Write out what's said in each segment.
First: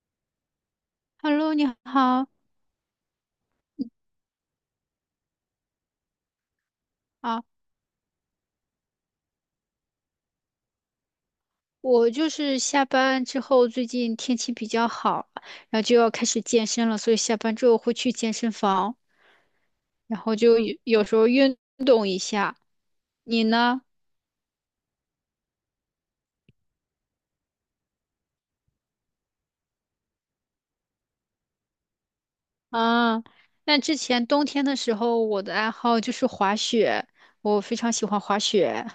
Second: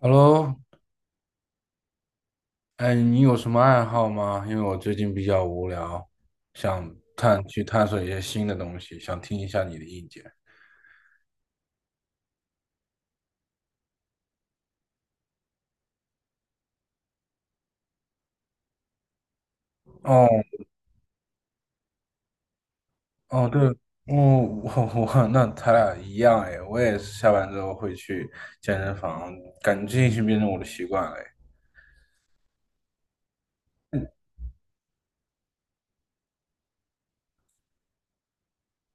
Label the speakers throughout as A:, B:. A: Hello，
B: Hello，你好
A: 哎，你有什么爱好吗？因为我最近比较无聊，想
B: 啊，
A: 探去探索一些新的东西，想听一下你的意见。
B: 我就是下班之后，最近天气比较好，然后就要开始健身了，所以下班之后会去健身房，然
A: 哦
B: 后就有时候运动一下。你
A: 哦，对，哦，
B: 呢？
A: 我那咱俩一样哎，我也是下班之后会去健身房，感觉这已经变成我的习惯了哎。
B: 啊，那之前冬天的时候，我的爱好就是滑雪，我非常喜欢滑雪。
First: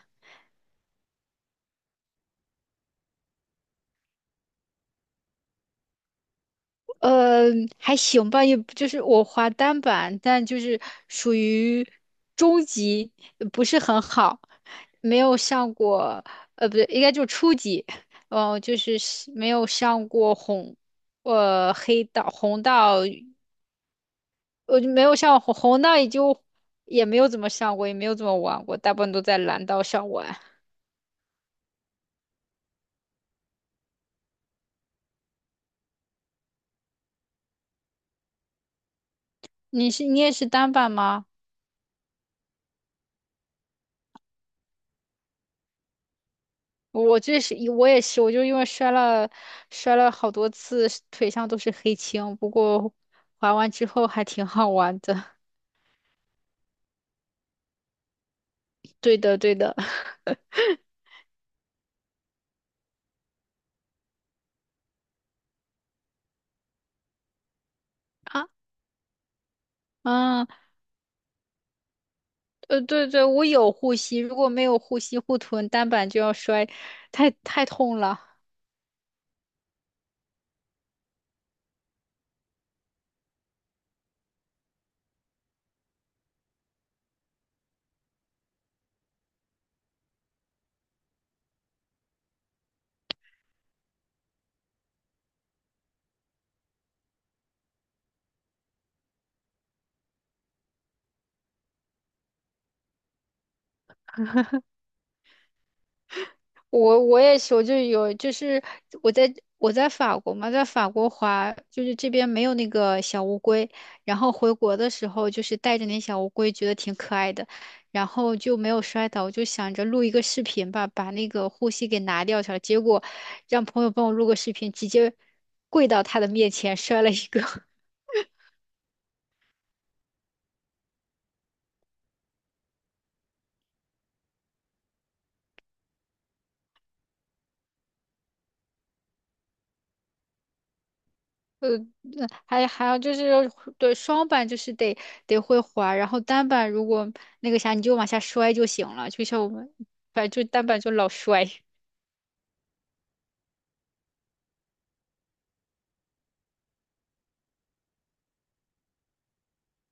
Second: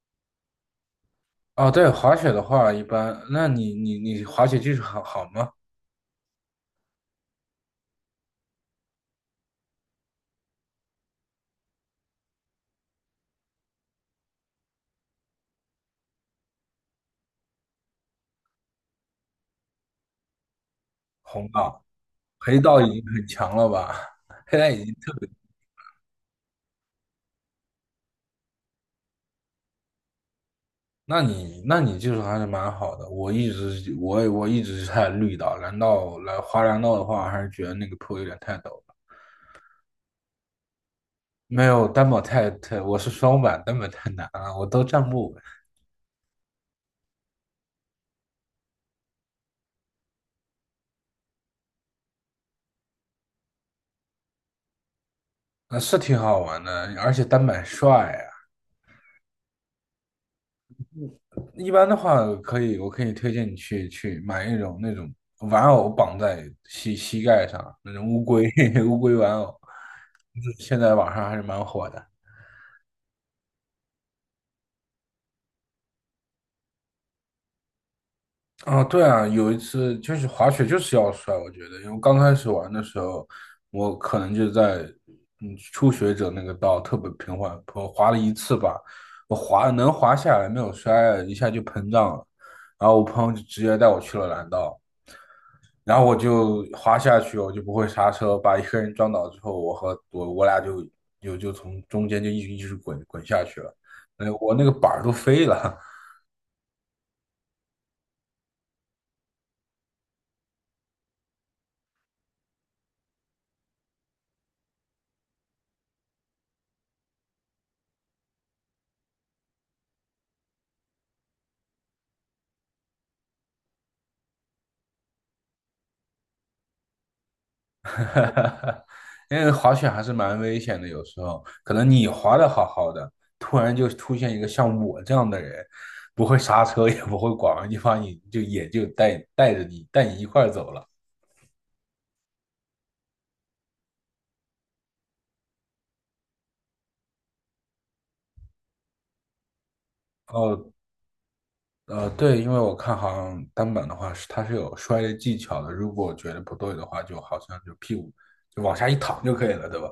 A: 哦，对，滑雪的话一般，那你滑雪技术好吗？
B: 呃，还行吧，也不就是我滑单板，但就是属于中级，不是很好，没有上过，不对，应该就初级，哦，就是没有上过红，
A: 红道、
B: 黑道、
A: 黑
B: 红
A: 道已
B: 道，
A: 经很强了吧？黑带
B: 我
A: 已
B: 就
A: 经
B: 没
A: 特。
B: 有上红道，也没有怎么上过，也没有怎么玩过，大部分都在蓝道上玩。
A: 那你技术还是蛮好的。我一直是在绿岛，蓝道的话，还是觉得那个坡有点太陡了。
B: 你也是单板吗？
A: 没有单板太，我是双板，单板太难了，我都站不稳。
B: 我也是，我就因为摔了好多次，腿上都是黑青。不过滑完之后还挺好玩的。
A: 那是挺好玩的，而且单板帅啊。
B: 对的，对的。
A: 一般的话，我可以推荐你去买一种那种玩偶绑在膝盖上那种乌龟
B: 啊，
A: 乌龟玩偶，
B: 嗯，
A: 现在网上还是蛮火的。
B: 对对，我有护膝，如果没有护膝护臀，单板就要摔，太痛了。
A: 啊，对啊，有一次就是滑雪就是要摔，我觉得，因为刚开始玩的时候，我可能就在初学者那个道特别平缓，我滑了一次吧，能滑下来，没有摔，一下就膨胀了，然后我朋友就直接带我去了蓝道，然后我就滑下去，我就不会刹车，把一个人撞倒之后，我和我我俩就从中间就一直滚下去了，那我那个板儿都飞了。
B: 我也是，我就有，就是我在法国嘛，在法国滑，就是这边没有那个小乌龟，然后回国的时候就是带着那小乌龟，觉得挺可爱的，然后就没有摔倒，我就想着录一个视频吧，把那个护膝给拿掉下来，结果让朋友帮我录个视频，直接跪到他的面前摔了一个。
A: 哈哈，因为滑雪还是蛮危险的，有时候可能你滑的好好的，突然就出现一个像我这样的人，不会刹车，也不会拐弯，就把你就也就带你一块儿走了。
B: 那还有就是对双板就是得会滑，然后单板如果那个啥，你就往下摔就行了，就像我们反正就单
A: 哦，
B: 板就老摔。
A: 对，因为我看好像单板的话是它是有摔的技巧的，如果觉得不对的话，就好像就屁股就往下一躺就可以了，对吧？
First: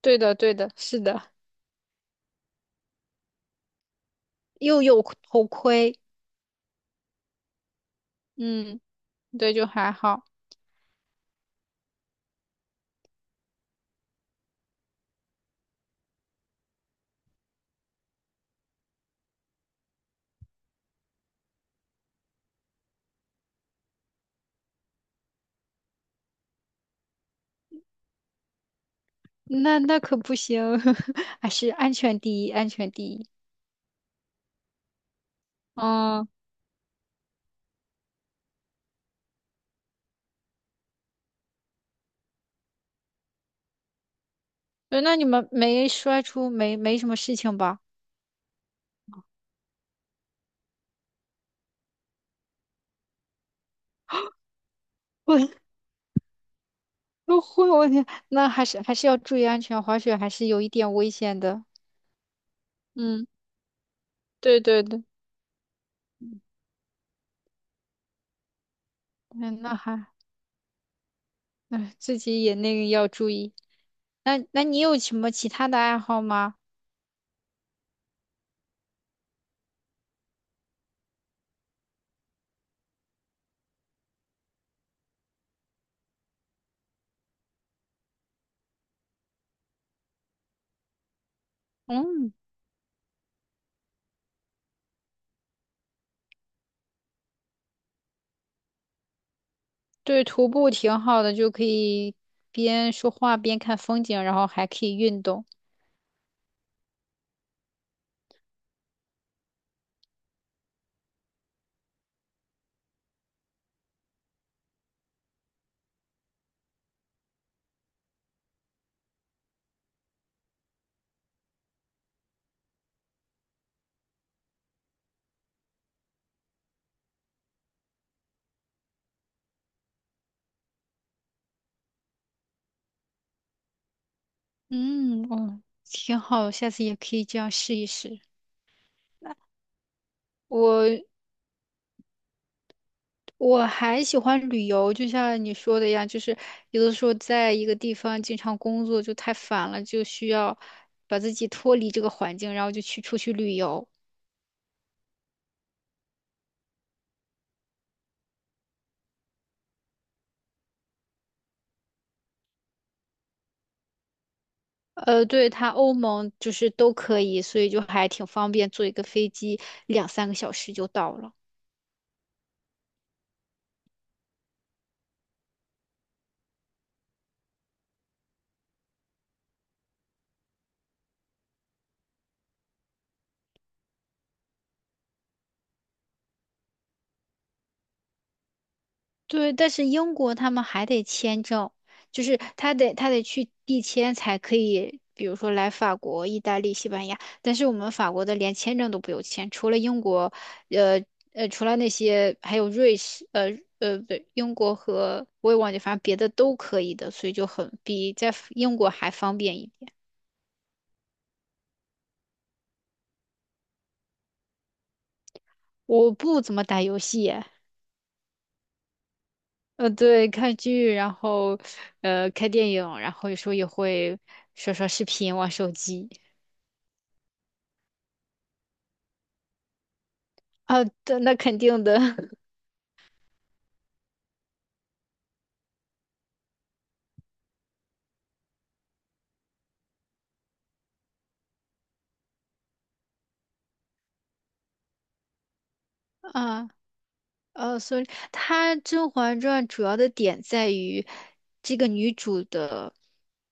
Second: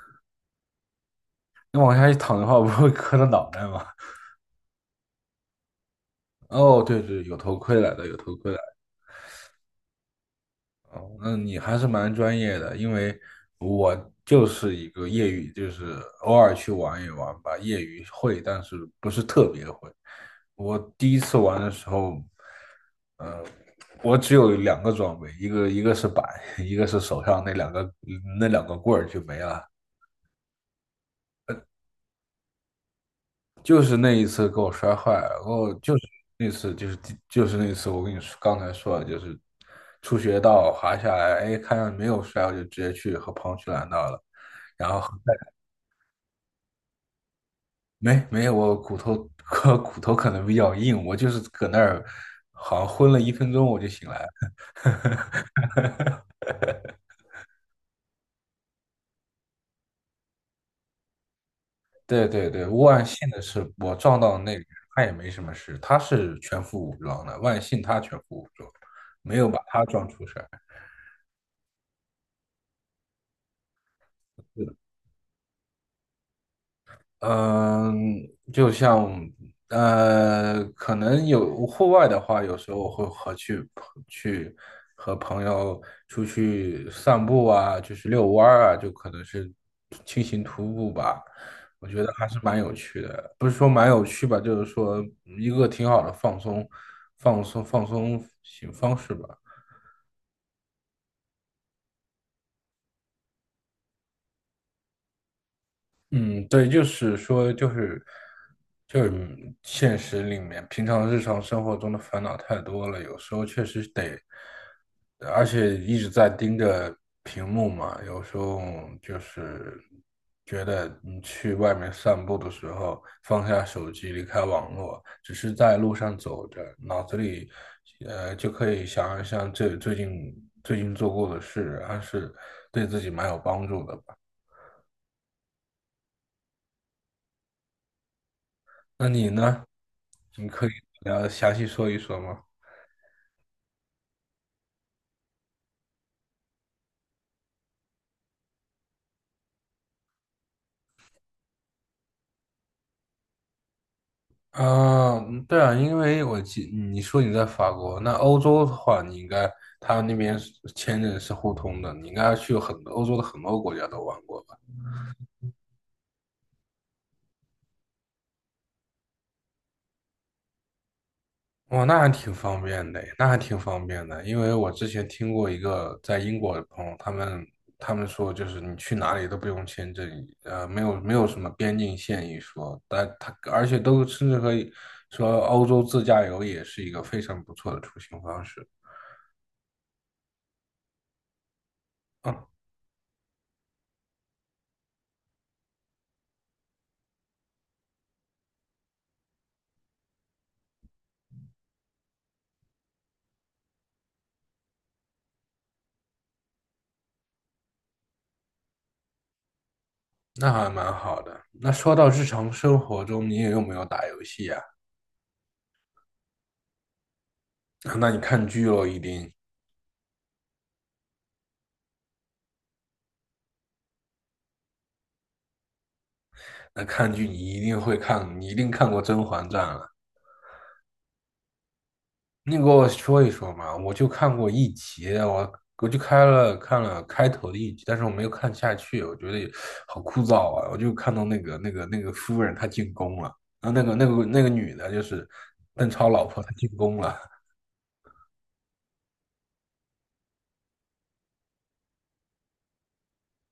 B: 对的，对的，是的，
A: 你往下一躺的话，不会磕到脑袋吗？
B: 又有头盔，
A: 哦，对对，有头盔来的，有头盔来的。
B: 嗯，对，就还好。
A: 哦，那你还是蛮专业的，因为我就是一个业余，就是偶尔去玩一玩吧，业余会，但是不是特别会。我第一次玩的时候，呃，我只有两个装备，一个是板，一个是手上那两个棍儿就没了。
B: 那可不行，还是安全第一，安全第一。
A: 就是那一次给我摔坏了，然后就是
B: 嗯，
A: 那次就是第就是那次我跟你说刚才说的，就是初学道滑下来，哎，看见没有摔，我就直接去和朋友去拦道了。然后
B: 对，那你们没摔出没没什么事情吧？
A: 没有，我骨头 我骨头可能比较硬，我就是搁那儿好像昏了1分钟我就醒来了。
B: 我我会，我天，那还是要注意安全，滑雪还是有一点危险的。
A: 对对对，万
B: 嗯，
A: 幸的是我撞到那个
B: 对
A: 人，
B: 对
A: 他
B: 对，
A: 也没什么事，他是全副武装的，万幸他全副武装，没有把
B: 嗯，那
A: 他撞
B: 还。
A: 出事儿。
B: 哎，自己也那个要注意。那你有什么其他的爱好吗？
A: 嗯，就像可能有户外的话，有时候我会去和朋友出去散步啊，就是遛弯儿啊，就可能是轻型徒步吧。我觉得还
B: 嗯，
A: 是蛮有趣的，不是说蛮有趣吧，就是说一个挺好的放松型方式吧。
B: 对，徒步挺好的，就可以边说话边看风景，然后还可以运动。
A: 嗯，对，就是说，就是现实里面，平常日常生活中的烦恼太多了，有时候确实得，而且一直在盯着屏幕嘛，有时候就是觉得你去外面散步的时候，放下手机，离开网络，只是在路上走着，脑子里就可以想一想这最近做过的事，还是对自己蛮有帮助的。
B: 嗯，哦，挺好，下次也可以这样试一试。
A: 那你呢？你可以
B: 我
A: 详细说一说吗？
B: 我还喜欢旅游，就像你说的一样，就是有的时候在一个地方经常工作就太烦了，就需要把自己脱离这个环境，然后就去出去旅游。
A: 啊，嗯对啊，因为我记你说你在法国，那欧洲的话，你应该他那边是签证是互通的，你应该去很多欧洲的很多国家都玩过。
B: 对，它欧盟就是都可以，所以就还挺方便，坐一个飞机两三个小时就到了。
A: 哇，那还挺方便的，那还挺方便的。因为我之前听过一个在英国的朋友，他们说，就是你去哪里都不用签证，没有什么边境线一说，而且都甚至可以说欧洲自驾游也是一个非常不错的出行方式。
B: 对，但是英国他们还得签证，就是
A: 嗯，
B: 他得去递签才可以，比如说来法国、意大利、西班牙。但是我们法国的连签证都不用签，除了英国，呃除了那些还有瑞士，不对，英国和我也忘记，反正别的都可以的，所以就很比在英国还方便一点。
A: 那还蛮好的。那说到日常生活中，你也有没有打游戏啊？
B: 我不怎么打游戏。
A: 那你看剧喽，一定，
B: 对，看剧，然后看电影，然后有时候也会刷刷视频、玩手机。
A: 那看剧你一定会看，你一定看过《甄嬛传》了。
B: 啊，对，那肯定的
A: 你给我说一说嘛，我就看过一集，我就看了开头的一集，但是我没有看下去，我觉得好枯燥啊！我就看到那个夫人她进宫了，啊，那个女的，就是邓超老婆她进
B: 啊。
A: 宫了。
B: 所以它《甄嬛传》主要的点在于这个女主的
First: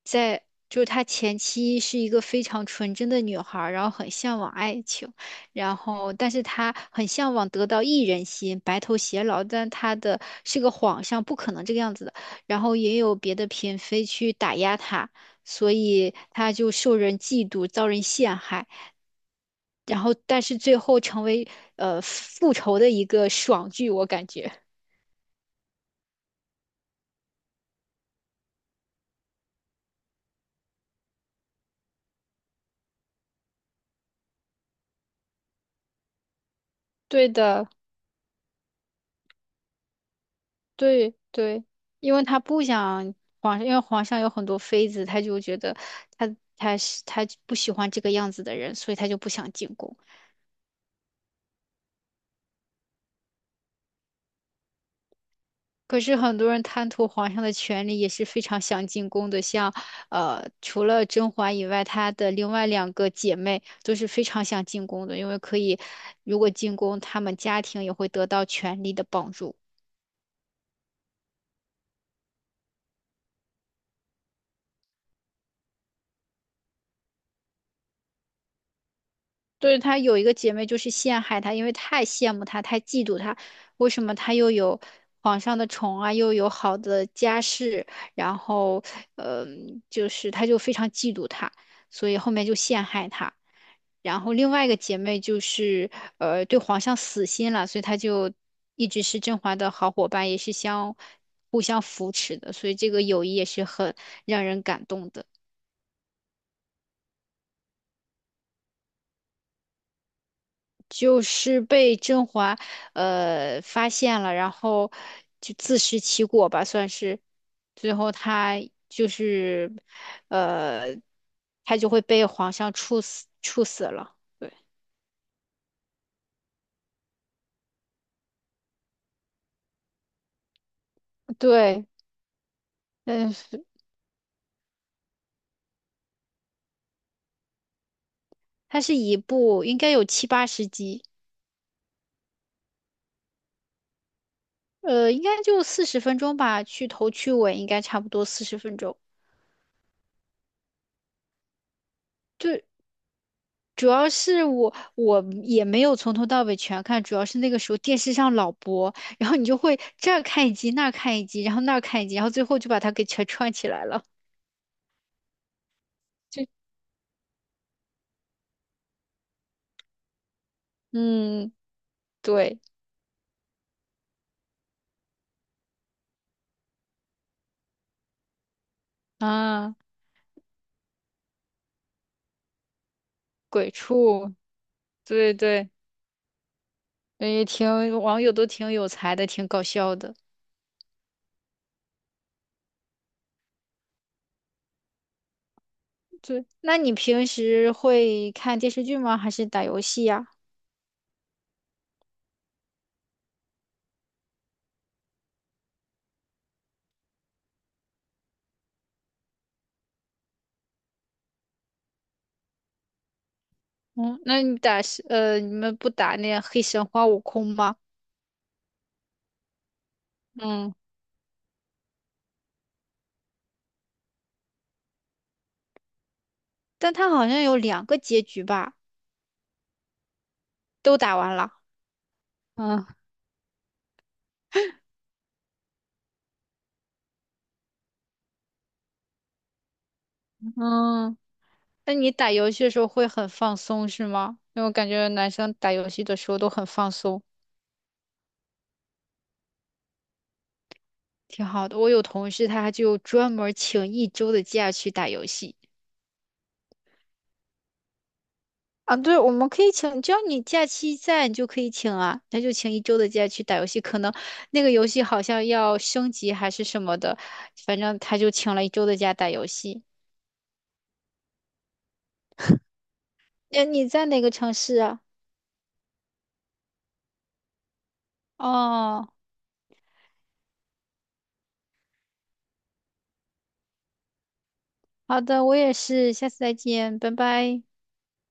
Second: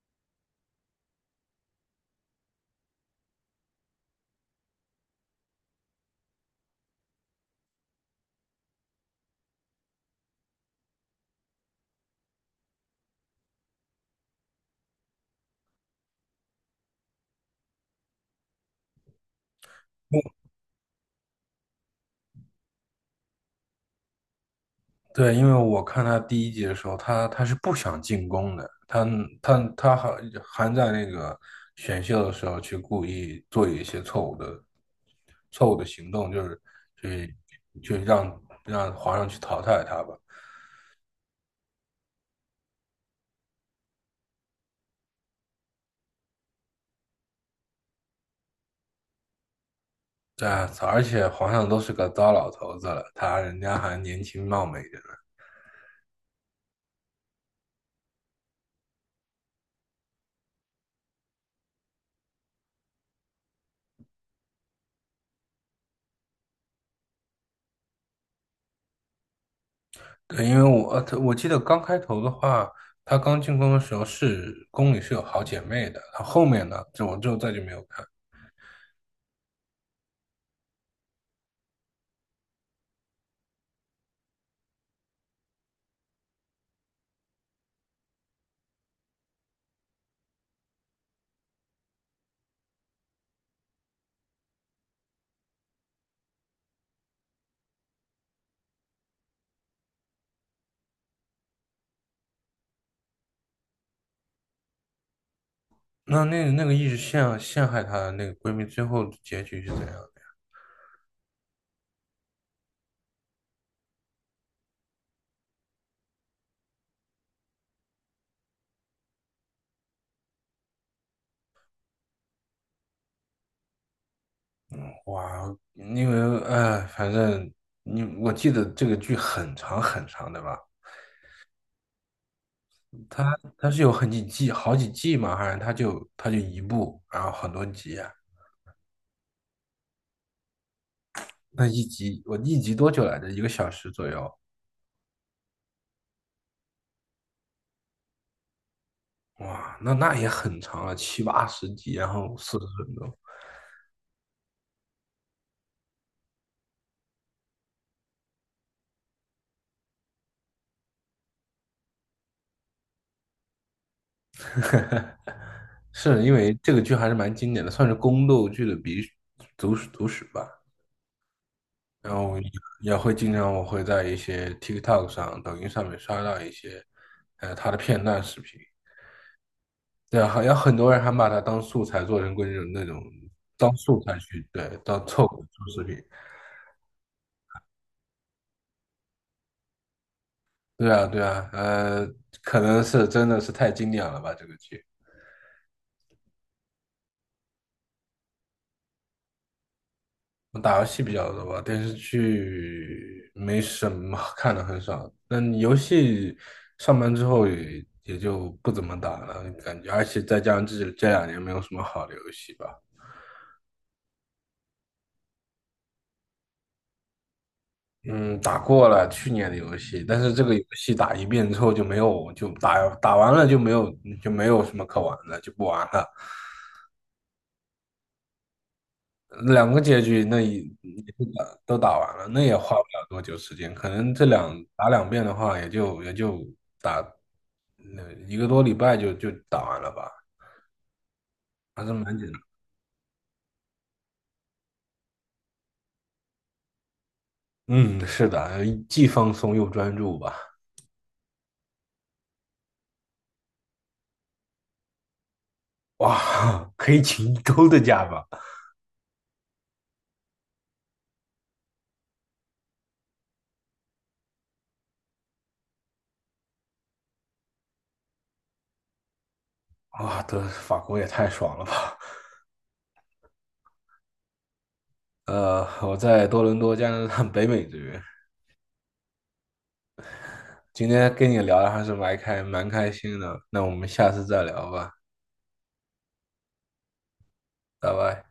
B: 在，就是她前期是一个非常纯真的女孩儿，然后很向往爱情，然后但是她很向往得到一人心，白头偕老，但她的是个皇上，不可能这个样子的，然后也有别的嫔妃去打压她，所以她就受人嫉妒，遭人陷害，然后但是最后成为复仇的一个爽剧，我感觉。
A: 对，因为我看他第一集的时候，他是不想进宫的，他还在那个选秀的时候去故意做一些错误的行动，就是
B: 对
A: 去
B: 的，
A: 去让皇上去淘汰他吧。
B: 对对，因为他不想皇上，因为皇上有很多妃子，他就觉得他不喜欢这个样子的人，所以他就不想进宫。
A: 对啊，而且皇上都是个糟老头子了，他人家还年轻貌美的呢。
B: 可是很多人贪图皇上的权力，也是非常想进宫的。像除了甄嬛以外，她的另外两个姐妹都是非常想进宫的，因为可以，如果进宫，她们家庭也会得到权力的帮助。
A: 对，因为我记得刚开头的话，他刚进宫的时候是宫里是有好姐妹的，他后面呢，就我就再就没有看。
B: 对，她有一个姐妹就是陷害她，因为太羡慕她，太嫉妒她。为什么她又有皇上的宠啊，又有好的家世，然后，就是她就非常嫉妒她，所以后面就陷害她。然后另外一个姐妹就是对皇上死心了，所以她就一直是甄嬛的好伙伴，也是互相扶持的，所以这个友谊也是很让人感动的。
A: 那个一直陷害她的那个闺蜜，最后结局是怎样的？
B: 就是被甄嬛发现了，然后就自食其果吧，算是。最后他就是呃，他就会被皇上处死，处死了。对，
A: 哇，因为哎，反正你我记得这个剧很长很长，的吧？
B: 对，嗯，
A: 它是有很几季，好几季嘛，好像它就一部，然后很多集啊。
B: 它是一部应该有七八十集，
A: 那一集我一集多久来着？1个小时左右。
B: 应该就四十分钟吧，去头去尾应该差不多四十分钟。
A: 哇，那也很长了，七八十集，然后四十
B: 对，
A: 分钟。
B: 主要是我也没有从头到尾全看，主要是那个时候电视上老播，然后你就会这儿看一集，那儿看一集，然后那儿看一集，然后最后就把它给全串起来了。
A: 是 因
B: 就
A: 为这个剧还是蛮经典的，算是宫斗剧的鼻祖史吧。
B: 嗯，
A: 然后也
B: 对
A: 也会经常我会在一些 TikTok 上、抖音上面刷到一些，他的片段视频。
B: 啊，
A: 对，好像很多人还把它当素材做成过那种
B: 鬼
A: 当素材
B: 畜，
A: 去，对，当凑
B: 对
A: 合做
B: 对，
A: 视频。
B: 网友都挺有才的，挺搞笑的。
A: 对啊，对啊，可能是真的是太经典了吧，这个剧。
B: 对，那你平时会看电视剧吗？还是打游戏呀？
A: 我打游戏比较多吧，电视剧没什么看的很少。那你游戏上班之后也就不怎么打了，感觉，而且再加上这2年没有什么好的游戏吧。
B: 嗯，那你们不打那黑神话悟空吗？
A: 嗯，打过了去年的游戏，但是这个游
B: 嗯，
A: 戏打1遍之后就没有，就打完了就没有，就没有什么可玩的，就不玩了。
B: 但它好像有两个结局吧。
A: 2个结局那也
B: 都
A: 也
B: 打
A: 都
B: 完了。
A: 打都打完了，那也花不
B: 嗯
A: 了多久时间，可能打2遍的话，也就打那1个多礼拜就打完了吧，
B: 嗯，
A: 还是
B: 那你
A: 蛮简
B: 打
A: 单。
B: 游戏的时候会很放松是吗？因为我感觉男生打游戏的时候都很放松，
A: 嗯，是的，既放松又专注吧。
B: 挺好的。我有同事他就专门请一周的假去打游戏
A: 哇，可以请1周的假吧？
B: 啊。对，我们可以请，只要你假期在，你就可以请啊。他就请一周的假去打游戏，可能那个游戏好像要升级还是什么的，反正他就请了一周的假打游戏。
A: 哇，这法国也太爽了吧！
B: 那你在哪个城市啊？
A: 我在多伦多，加拿大 北美这边。
B: 哦，
A: 今天跟你聊的还是蛮开心的，那我们下次再聊吧，
B: 好的，我也是，下次再见，拜拜。嗯。
A: 拜拜。